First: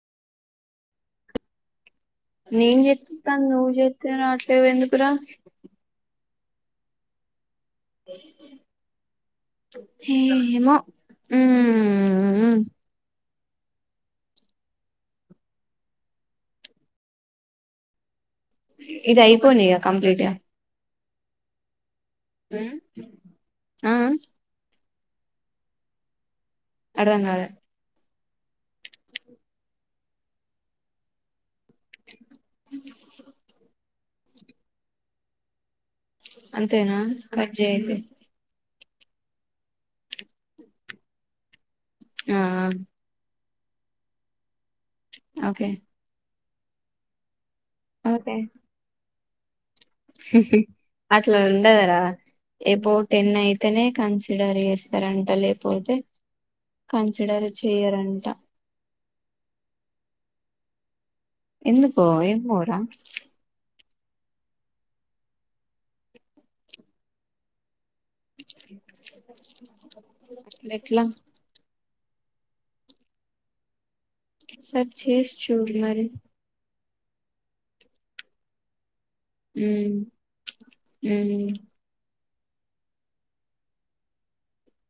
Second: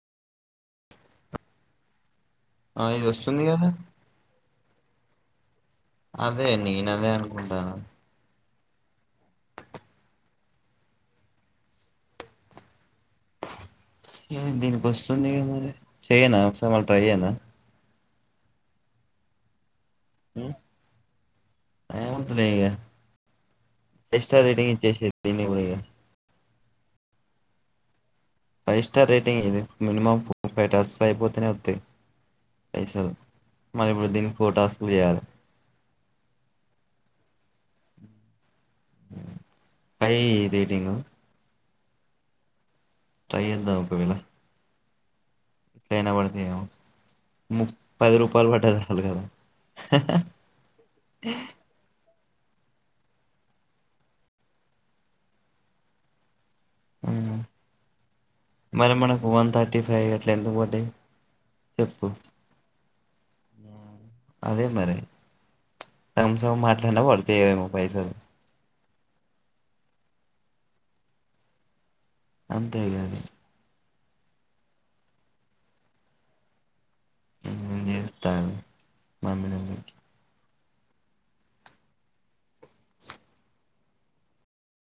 నేను ఆ ఇది వస్తుంది చెప్పిస్తాన కదా నువ్వు చెత్తే రావట్లేదు ఎందుకురా అదే నీనదే అనుకుంటన ఏమో ఉమ్మ్ దీనికి వస్తుంది గా మరి చెయనా ఒకసారి మళ్ళ ట్రై చెయనా ఇది అయిపోనిగ కంప్లీట్గా ఏమద్దులే ఇగ ఆ జేస్ స్టార్ రేటింగ్ ఇచ్చేసే దీనికి గూడ ఇగ అర్థం కాల ఫైవ్ స్టార్ రేటింగ్ ఇది మినిమమ్ ఫోర్ ఫైవ్ టాస్క్ లు అయిపోతేనే తె పైసల్ మళ్ళ ఇప్పుడు ఫోర్ టాస్క్లు చేయాలే అంతేనా కట్ జేయి అయితే ఫై ఇయ్యి రేటింగ్ ఆ ఆ ట్రై చేద్దాం ఒక వేళ ఓకే ట్లైనా పడుతయేమో ము పది ఓకే రూపాయలు పట్టాల క [unintelligible] అట్లా ఉండదురా ఎబో టెన్ అయితేనే కన్సిడర్ చేస్తారంట లేపోతే ఉం. కన్సిడర్ చెయరంట మరి మనకు వన్ థర్టీ ఫైవ్ అట్లా ఎందుకు పడ్డాయి ఎందుకో చెప్పు ఎమోరా అదే మరి సగం సగం మాట్లాడినా పడుతయమో పైసలు అట్లే ట్లా అంతేలే అది సరి చేసి చూడు మరి నేన్ చేస్తా ఆగు వన్ మినిట్ ఉం